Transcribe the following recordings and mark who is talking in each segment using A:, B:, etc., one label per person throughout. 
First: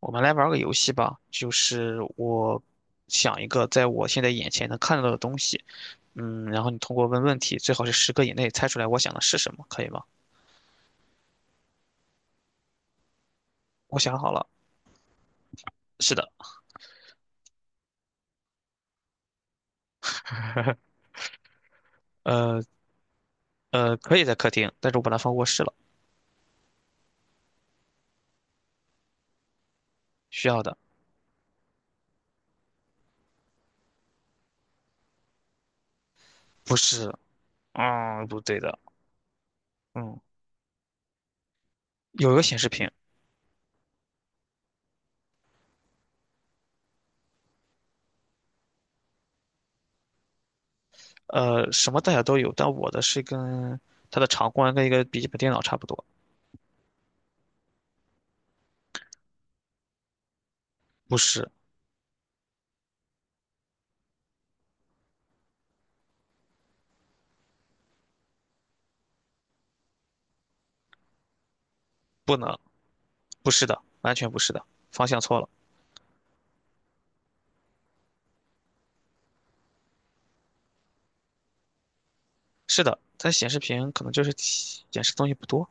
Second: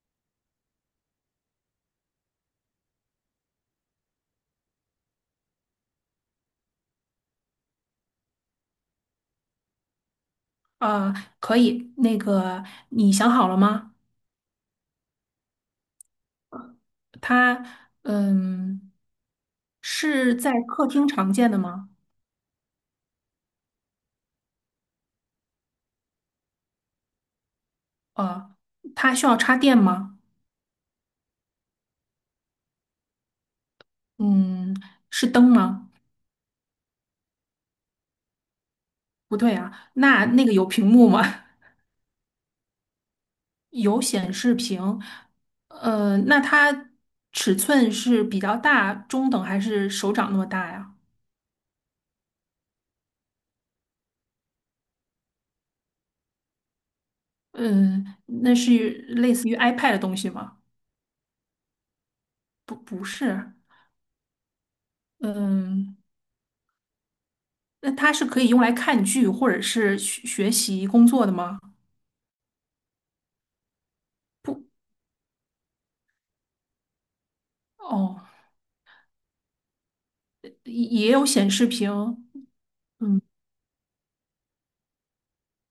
A: 我们来玩个游戏吧，就是我想一个在我现在眼前能看到的东西，嗯，然后你通过问问题，最好是十个以内猜出来我想的是什么，可以吗？
B: 啊，可以。你想好了吗？
A: 我想好了，是的，
B: 它，嗯，是在客厅常见的吗？
A: 呃，可以在客厅，但是我把它放卧室了，
B: 啊，它需要插电吗？
A: 需要的，
B: 嗯，是灯吗？
A: 不是，嗯，不对的。
B: 不对啊，
A: 嗯，
B: 那个有屏幕吗？
A: 有一个显示屏。
B: 有显示屏。那它尺寸是比较大、中等还是手掌那么大呀？
A: 呃，什么大小都有，但我的是跟它的长宽跟一个笔记本电脑差不多。
B: 嗯，那是类似于 iPad 的东西吗？
A: 不是。
B: 不是。嗯。那它是可以用来看剧或者是学习工作的吗？
A: 不能，不是的，完全不是的，
B: 不，
A: 方向错了。
B: 哦，也有显示屏，
A: 是的，
B: 嗯，
A: 它显示屏可能就是体显示东西不多。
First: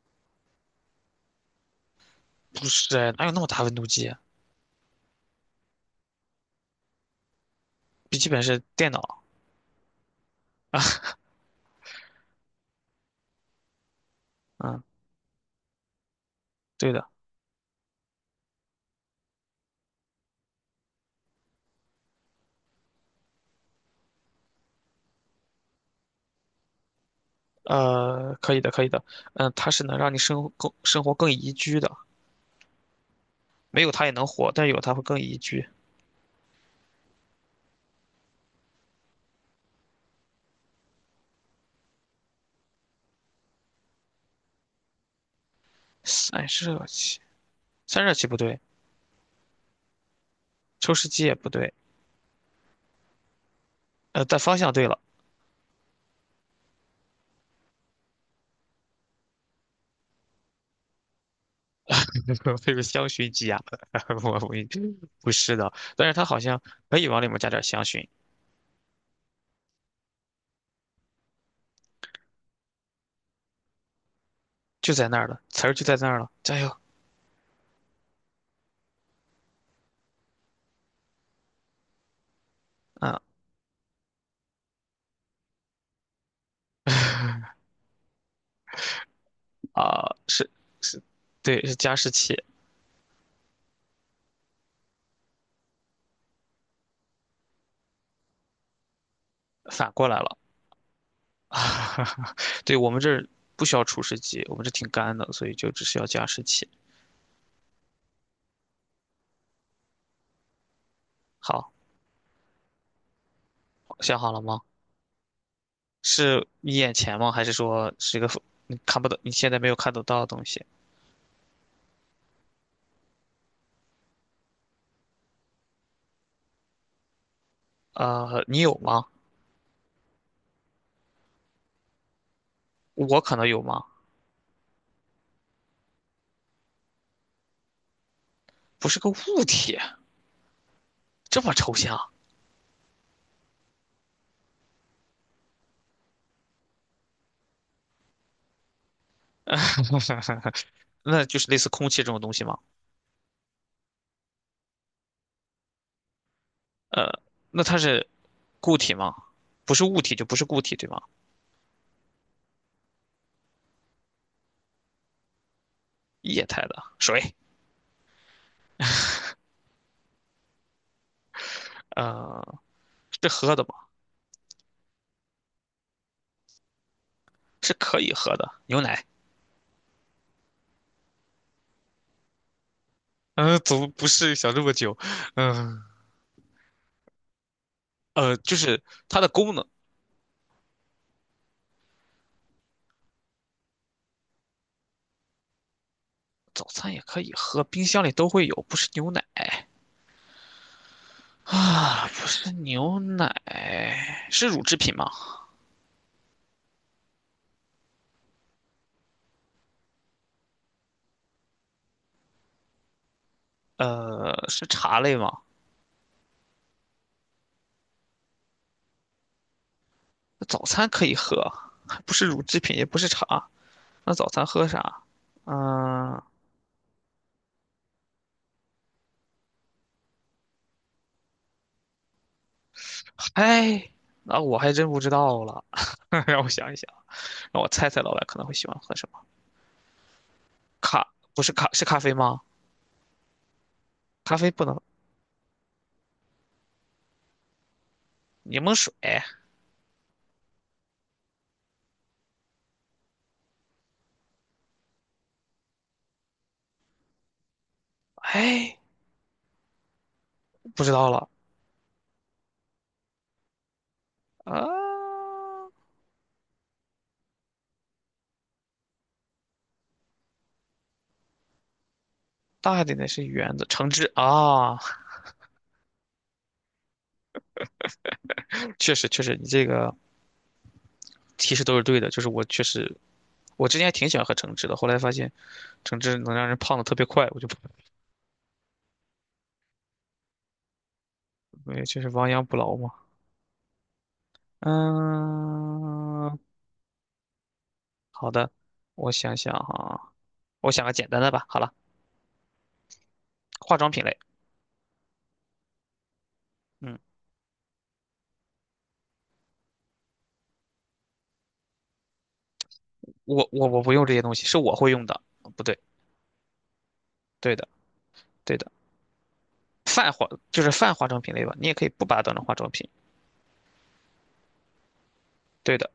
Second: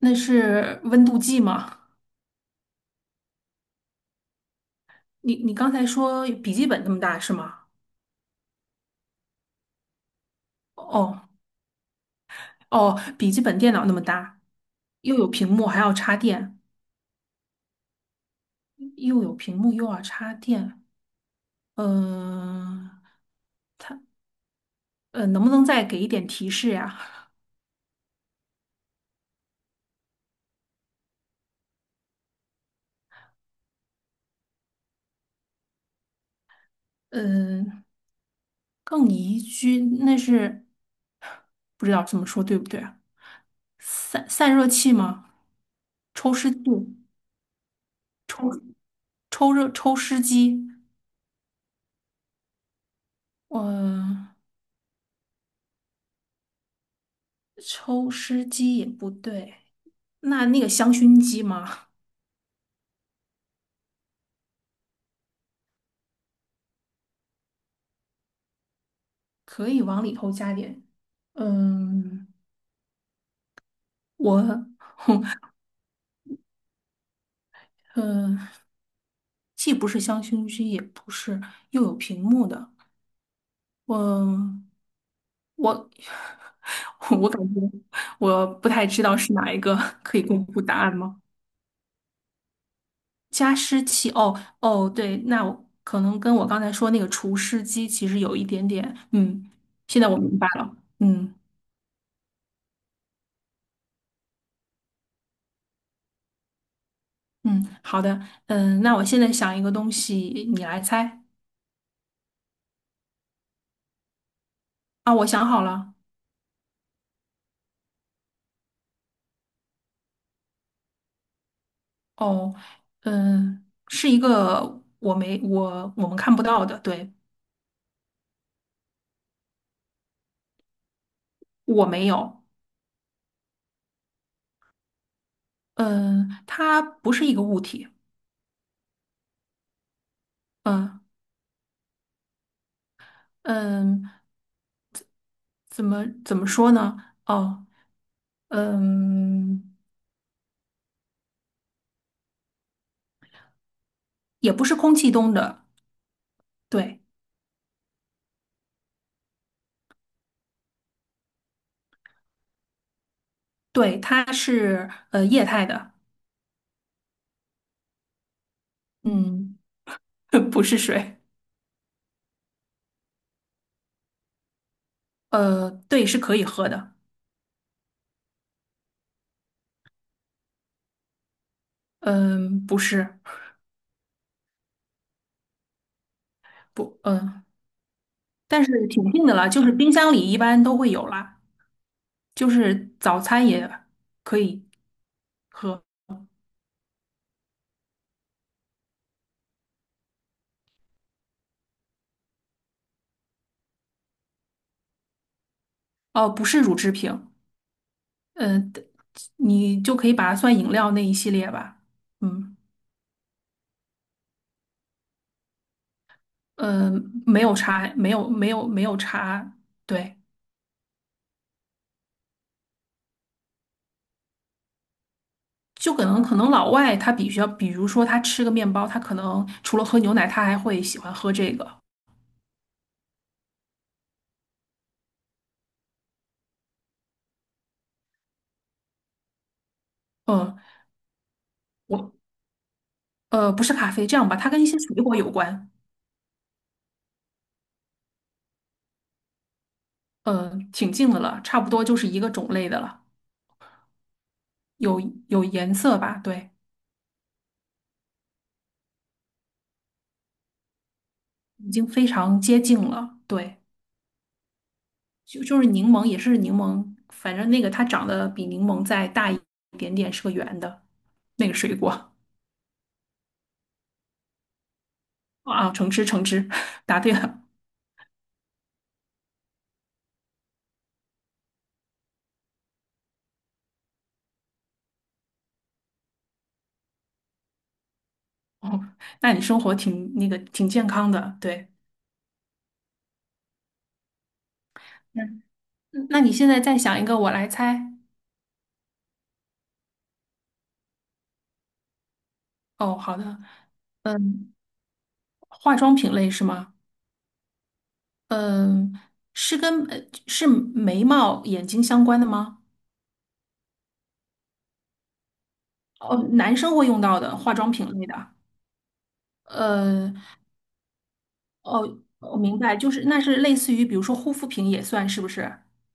B: 那是温度计吗？
A: 不是哎哪有那么大温度计啊？
B: 你刚才说笔记本那么大是吗？
A: 笔记本是电脑。
B: 哦哦，笔记本电脑那么大，
A: 嗯，
B: 又有屏幕还要插电，
A: 对的。
B: 又有屏幕又要插电，嗯能不能再给一点提示呀？
A: 呃，可以的，可以的，嗯，它是能让你生活更宜居的，没有它也能活，但有它会更宜居。
B: 嗯，更宜居，那是不知道这么说对不对啊？散热器吗？抽
A: 散
B: 湿器、
A: 热器，散热器不对。
B: 抽湿机，
A: 抽湿机也不对。呃，
B: 嗯，
A: 但方向对了。
B: 抽湿机也不对。那个香薰机吗？
A: 这个香薰机啊，我不是的，但是它好像可以往里面加点香薰，
B: 可以往里头加点。嗯，我，
A: 就在那儿了，词儿就在那儿了，加油。
B: 嗯，既不是香薰机，也不是又有屏幕的。
A: 嗯
B: 我我 我感觉我不太知道是哪一个，
A: 啊，
B: 可以公
A: 是
B: 布答案吗？
A: 对，是加湿器，
B: 加湿器，哦，对，那我可能跟我刚才说那个除湿机其实有一点点，嗯，
A: 反
B: 现
A: 过
B: 在我
A: 来了。
B: 明白了，嗯
A: 对，我们这儿不需要除湿机，我们这挺干的，所以就只需要加湿器。
B: 嗯，好的，嗯，那我现在想一个东西，你来猜。
A: 好，想好了吗？
B: 啊，我想好了。
A: 是你眼前吗？还是说是一个你看不到，你现在没有看得到的东西？
B: 哦，嗯，是一个我没我我们看不到的，对。
A: 呃，你有吗？
B: 我没有，
A: 我可能有吗？
B: 嗯，它不是一个物体，
A: 不是个物体。
B: 嗯
A: 这么抽象。
B: 嗯，怎么说呢？哦，嗯，
A: 那就是类似空气这种东西吗？
B: 也不是空气中的，对。
A: 呃，那它是固体吗？不是物体就不是固体，对吗？
B: 对，它是液态的，
A: 液态的水，
B: 嗯，不是水。
A: 呃，是喝的吗？
B: 呃，对，是可以喝的。
A: 是可以喝的牛奶。
B: 嗯、不是，
A: 嗯，怎么不是想这么久？嗯，
B: 不，嗯、
A: 呃，就
B: 但
A: 是
B: 是挺
A: 它
B: 近
A: 的
B: 的了，
A: 功
B: 就
A: 能。
B: 是冰箱里一般都会有啦，就是早餐也可以喝。
A: 早餐也可以喝，冰箱里都会有，不是牛奶啊，不是牛奶，是乳制品吗？
B: 哦、不是乳制品，嗯、呃，你就可以把它算饮料那一系列吧，嗯，
A: 呃，是茶类吗？
B: 呃，没有茶，没有茶，对。
A: 那早餐可以喝，还不是乳制品，也不是茶，那早餐喝啥？
B: 就可
A: 嗯，
B: 能老外他比较，比如说他吃个面包，他可能除了喝牛奶，他还会喜欢喝这个。
A: 哎，那我还真不知道了。让我想一想，让我猜猜老板可能会喜欢喝什么？
B: 嗯，
A: 咖，不是咖，是咖
B: 我
A: 啡吗？
B: 不是咖啡，这样
A: 咖
B: 吧，它
A: 啡
B: 跟
A: 不
B: 一些
A: 能，
B: 水果有关。
A: 柠檬水。
B: 嗯，挺近的了，差不多就是一个种类的了，有有颜色吧？对，
A: 哎，不知道了
B: 已经非常接近了。对，
A: 啊。
B: 就是柠檬，也是柠檬，反正那个它长得比柠檬再大一点点，是个圆的那个水果。
A: 大一点的是圆的，橙汁啊。
B: 啊，橙汁橙汁，答对了。
A: 确实确实，你这个提示都是对的。就是我确实，我之前还挺喜欢喝橙汁的，后来发现橙汁能让人胖的特别快，我就不，
B: 哦，那你生活挺那个挺健康的，对。
A: 没，就是亡羊补牢嘛。
B: 嗯。嗯那你
A: 嗯，
B: 现在再想一个，我来猜。
A: 好的，我想想哈，我想个简单的吧。好了，
B: 哦，好的，
A: 化妆品类。
B: 嗯，化妆品类是吗？
A: 嗯，
B: 嗯，是跟是眉毛、眼睛相关的吗？
A: 我不用这些东西，是我会用的。不对，
B: 哦，男生会用到的化
A: 对的，
B: 妆品类的。
A: 对的，泛
B: 呃，
A: 化就是泛化妆品类吧，你也可以
B: 哦，
A: 不把它当
B: 我
A: 成化
B: 明
A: 妆
B: 白，
A: 品。
B: 就是那是类似于，比如说护肤品也算是不是？
A: 对的，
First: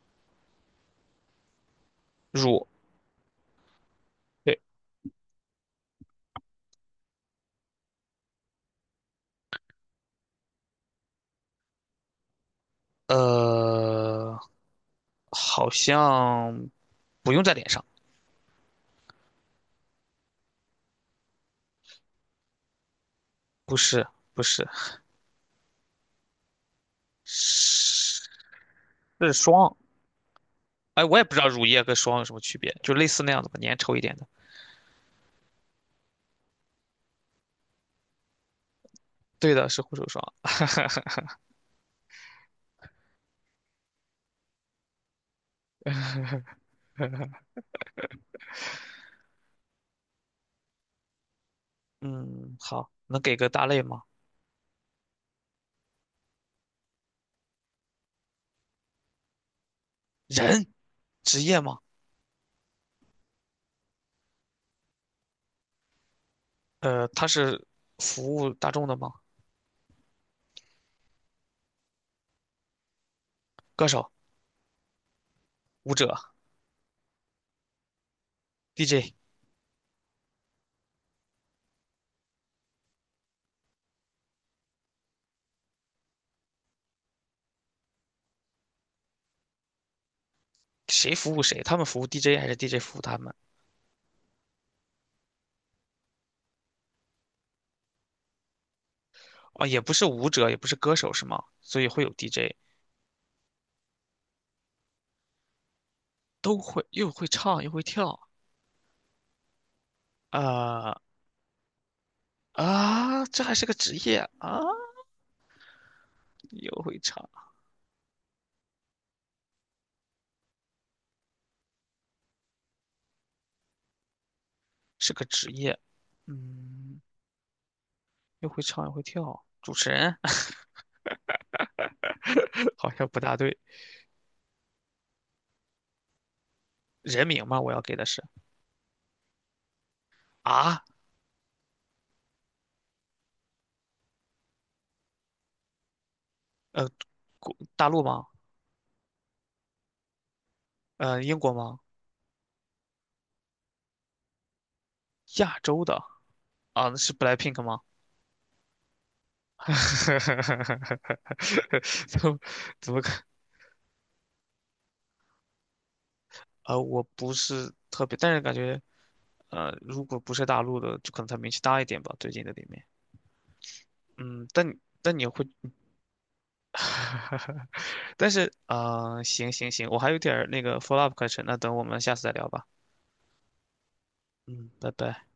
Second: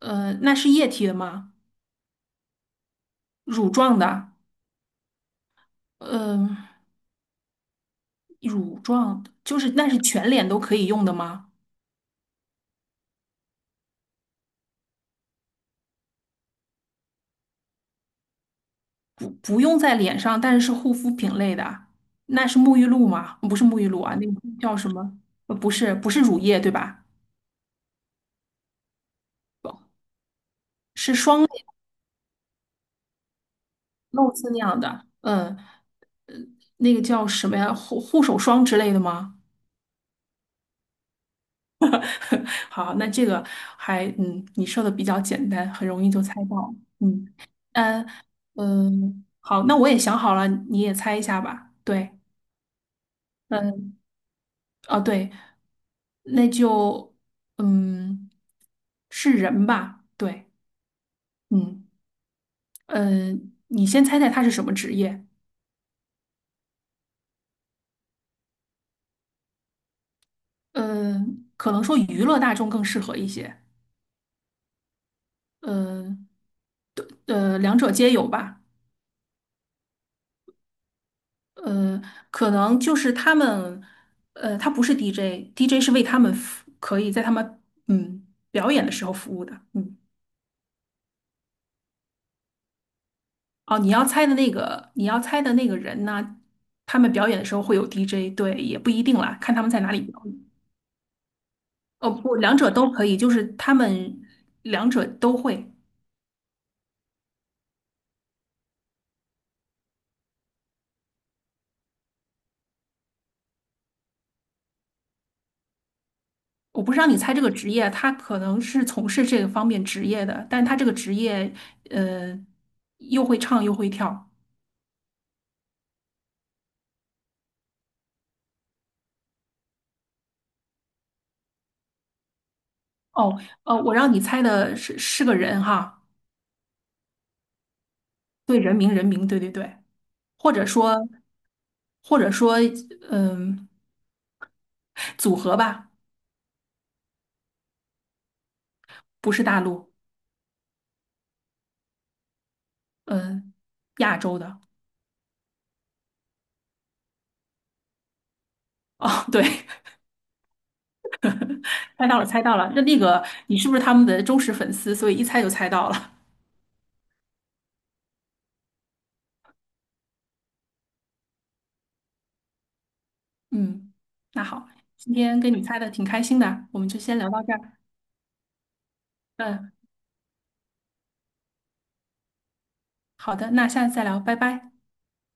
B: 呃，那是液体的吗？
A: 乳，
B: 乳状的？
A: 对，
B: 嗯、乳状就是那是全脸都可以用的吗？
A: 呃，好像不用在脸上。
B: 不用在脸上，但是是护肤品类的啊，那是沐浴露吗？不是
A: 不
B: 沐浴露
A: 是
B: 啊，那个
A: 不是
B: 叫什么？呃，不是，不是乳液对吧？
A: 是是霜。哎，
B: 是
A: 我也不知
B: 霜
A: 道
B: 类，
A: 乳液跟霜有什么区别，就类似那样的吧，粘稠一点的。
B: 露丝那样的，嗯，那个叫什么呀？护手霜之类的吗？
A: 对的，是护手霜。
B: 好，那这个还嗯，你说的比较简单，很容易就猜到，嗯，嗯嗯，好，那我也想好了，你也猜一下吧，对。
A: 嗯，好，能给个大类
B: 嗯，
A: 吗？
B: 哦对，那就嗯是人吧，对。
A: 人，职业吗？
B: 嗯。嗯、呃你先猜猜他是什么职业？
A: 呃，他是服务大众的吗？
B: 嗯、可能说娱乐大众更适合一些。
A: 歌手、舞者、
B: 嗯呃，呃两者皆有吧。
A: DJ,
B: 呃，可能就是他们，呃，他不是 DJ，DJ 是为他们服，可以在他们嗯表演的时候服务的。嗯，
A: 谁服务谁？他们服务 DJ 还是 DJ 服务他们？
B: 哦，你要猜的那个，你要猜的那个人呢，他们表演的时候会有 DJ,对，也不一定啦，看他
A: 啊，
B: 们
A: 也
B: 在
A: 不
B: 哪里
A: 是
B: 表
A: 舞者，
B: 演。
A: 也不是歌手，是吗？所以会有
B: 哦，不，
A: DJ,
B: 两者都可以，就是他们两者都会。
A: 都会，又会唱又会跳。呃。啊，这还是个职业啊！又
B: 我不
A: 会
B: 是让你
A: 唱，
B: 猜这个职业，他可能是从事这个方面职业的，但他这个职业，呃，又会唱又会跳。
A: 是个职业，嗯，又会唱又会跳，主持人 好像不大
B: 哦，
A: 对。
B: 呃，我让你猜的是是个人哈，
A: 人名吗？我要给的是
B: 对，人名人名，对，或者
A: 啊，
B: 说或者说，嗯、组合吧。
A: 呃，国大陆吗？
B: 不是大陆，
A: 呃，英国吗？
B: 嗯、亚洲的。
A: 亚洲的啊，是 BLACKPINK 吗？
B: 哦，对，猜到
A: 怎
B: 了，
A: 么
B: 猜到了。那
A: 怎
B: 那
A: 么看？
B: 个，你是不是他们的忠实粉丝？所以一猜就猜到了。
A: 呃，我不是特别，但是感觉呃，如果不是大陆的，就可能他名气大一点吧，最近的里面。
B: 嗯，那
A: 嗯，
B: 好，
A: 但
B: 今
A: 但你
B: 天
A: 会
B: 跟你猜的挺开心的，我们就先聊到这儿。
A: 但是嗯，行行
B: 嗯。
A: 行，我还有点儿那个 follow up 课程，那等我们下次再聊吧。
B: 好的，那下次再聊，拜
A: 嗯，
B: 拜。
A: 拜拜。